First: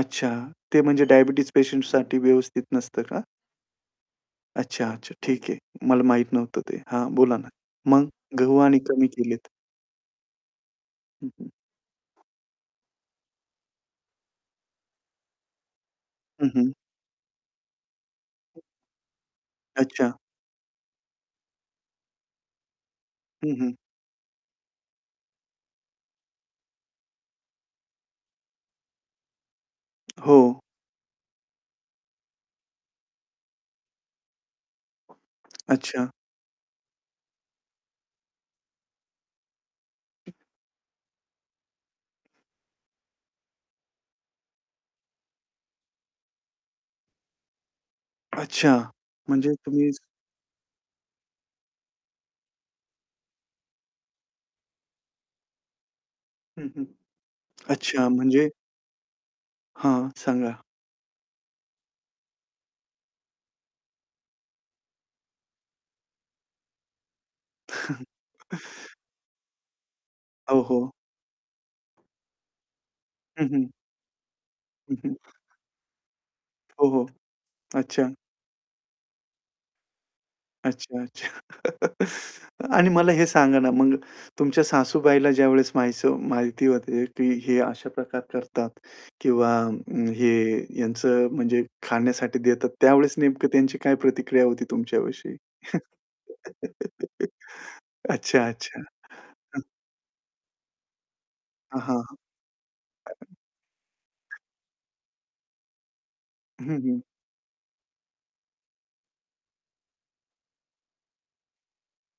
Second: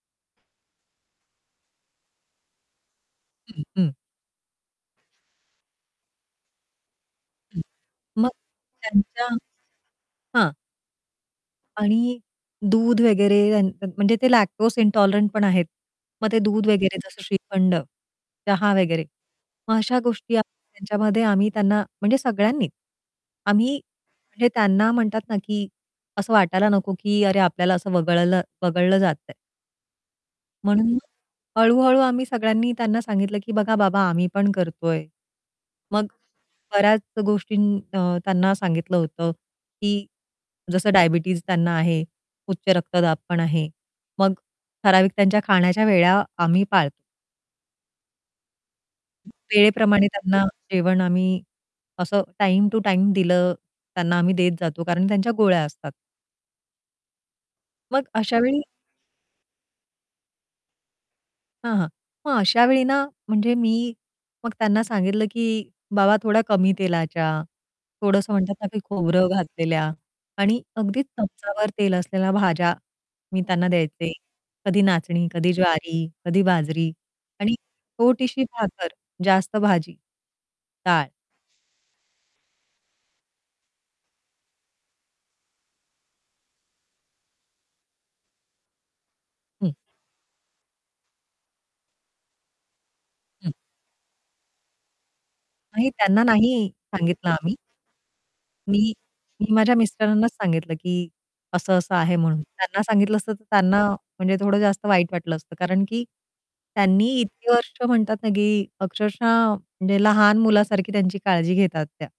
अच्छा, ते म्हणजे डायबिटीज पेशंटसाठी व्यवस्थित नसतं का? [unintelligible] अच्छा, अच्छा. ठीक आहे. मला माहीत नव्हतं ते. हां, बोला ना. [unintelligible] मग मग गहू आणि कमी त्यांच्या केलेत. हां. हं, हं. आणि दूध वगैरे त्यानं त्या म्हणजे ते लॅक्टोज इंटॉलरंटपण आहेत. मग ते हं, दूध हं. वगैरे, जसं श्रीखंड, चहा वगैरे. मग अशा अच्छा. गोष्टी आम्ही त्यांच्यामध्ये आम्ही त्यांना, म्हणजे सगळ्यांनीच हं, हं. आम्ही म्हणजे त्यांना म्हणतात ना, की असं वाटायला नको की, "अरे, आपल्याला असं वगळलं वगळलं जातंय." हो. म्हणून मग हळू-हळू आम्ही सगळ्यांनी त्यांना सांगितलं की, "बघा बाबा, आम्ही पण करतोय." मग अच्छा. बऱ्याच गोष्टी अ, त्यांना सांगितलं होतं की जसं डायबिटीज त्यांना आहे, उच्च रक्तदाबपण आहे. मग ठराविक त्यांच्या खाण्याच्या वेळा आम्ही पाळतो. अच्छा, म्हणजे तुम्ही वेळेप्रमाणे त्यांना जेवण आम्ही, असं टाईम-टु-टाईम दिलं, त्यांना आम्ही देत जातो. कारण की त्यांच्या गोळ्या असतात. हं, हं. मग अच्छा अशा म्हणजे वेळी हां, सांगा. हां, हां. मग अशावेळी ना, म्हणजे मी मग त्यांना सांगितलं की, "बाबा, थोड्या कमी तेलाच्या, थोडंसं म्हणतात ना ते, खोबरं घातलेल्या आणि ओ, हो. अगदीच चमचाभर तेल असलेल्या भाज्या मी हं, हं. त्यांना द्यायचे. कधी हं, हं. नाचणी, कधी ज्वारी, कधी हो, बाजरी हो, आणि अच्छा. छोटीशी भाकर, जास्त भाजी. अच्छा, काय" अच्छा. आणि मला हे सांगा ना, मग तुमच्या सासूबाईला ज्यावेळेस माहीसव माहिती होते की हे अशा प्रकार करतात किंवा हं. अ, हे यांचं म्हणजे खाण्यासाठी देतात, त्यावेळेस नेमकं हं. त्यांची काय प्रतिक्रिया होती तुमच्याविषयी? नाही, त्यांना नाही सांगितलं आम्ही. अच्छा, अच्छा. मी मी हं. माझ्या मिस्टरांनाच सांगितलं की, हां, "असं-असं हां, आहे." म्हणून त्यांना सांगितलं असतं, तर त्यांना म्हणजे [unintelligible] थोडं जास्त वाईट वाटलं असतं. कारण की हं, हं. त्यांनी इतकी वर्ष म्हणतात ना, की अक्षरशः म्हणजे लहान मुलासारखी त्यांची काळजी घेतात त्या.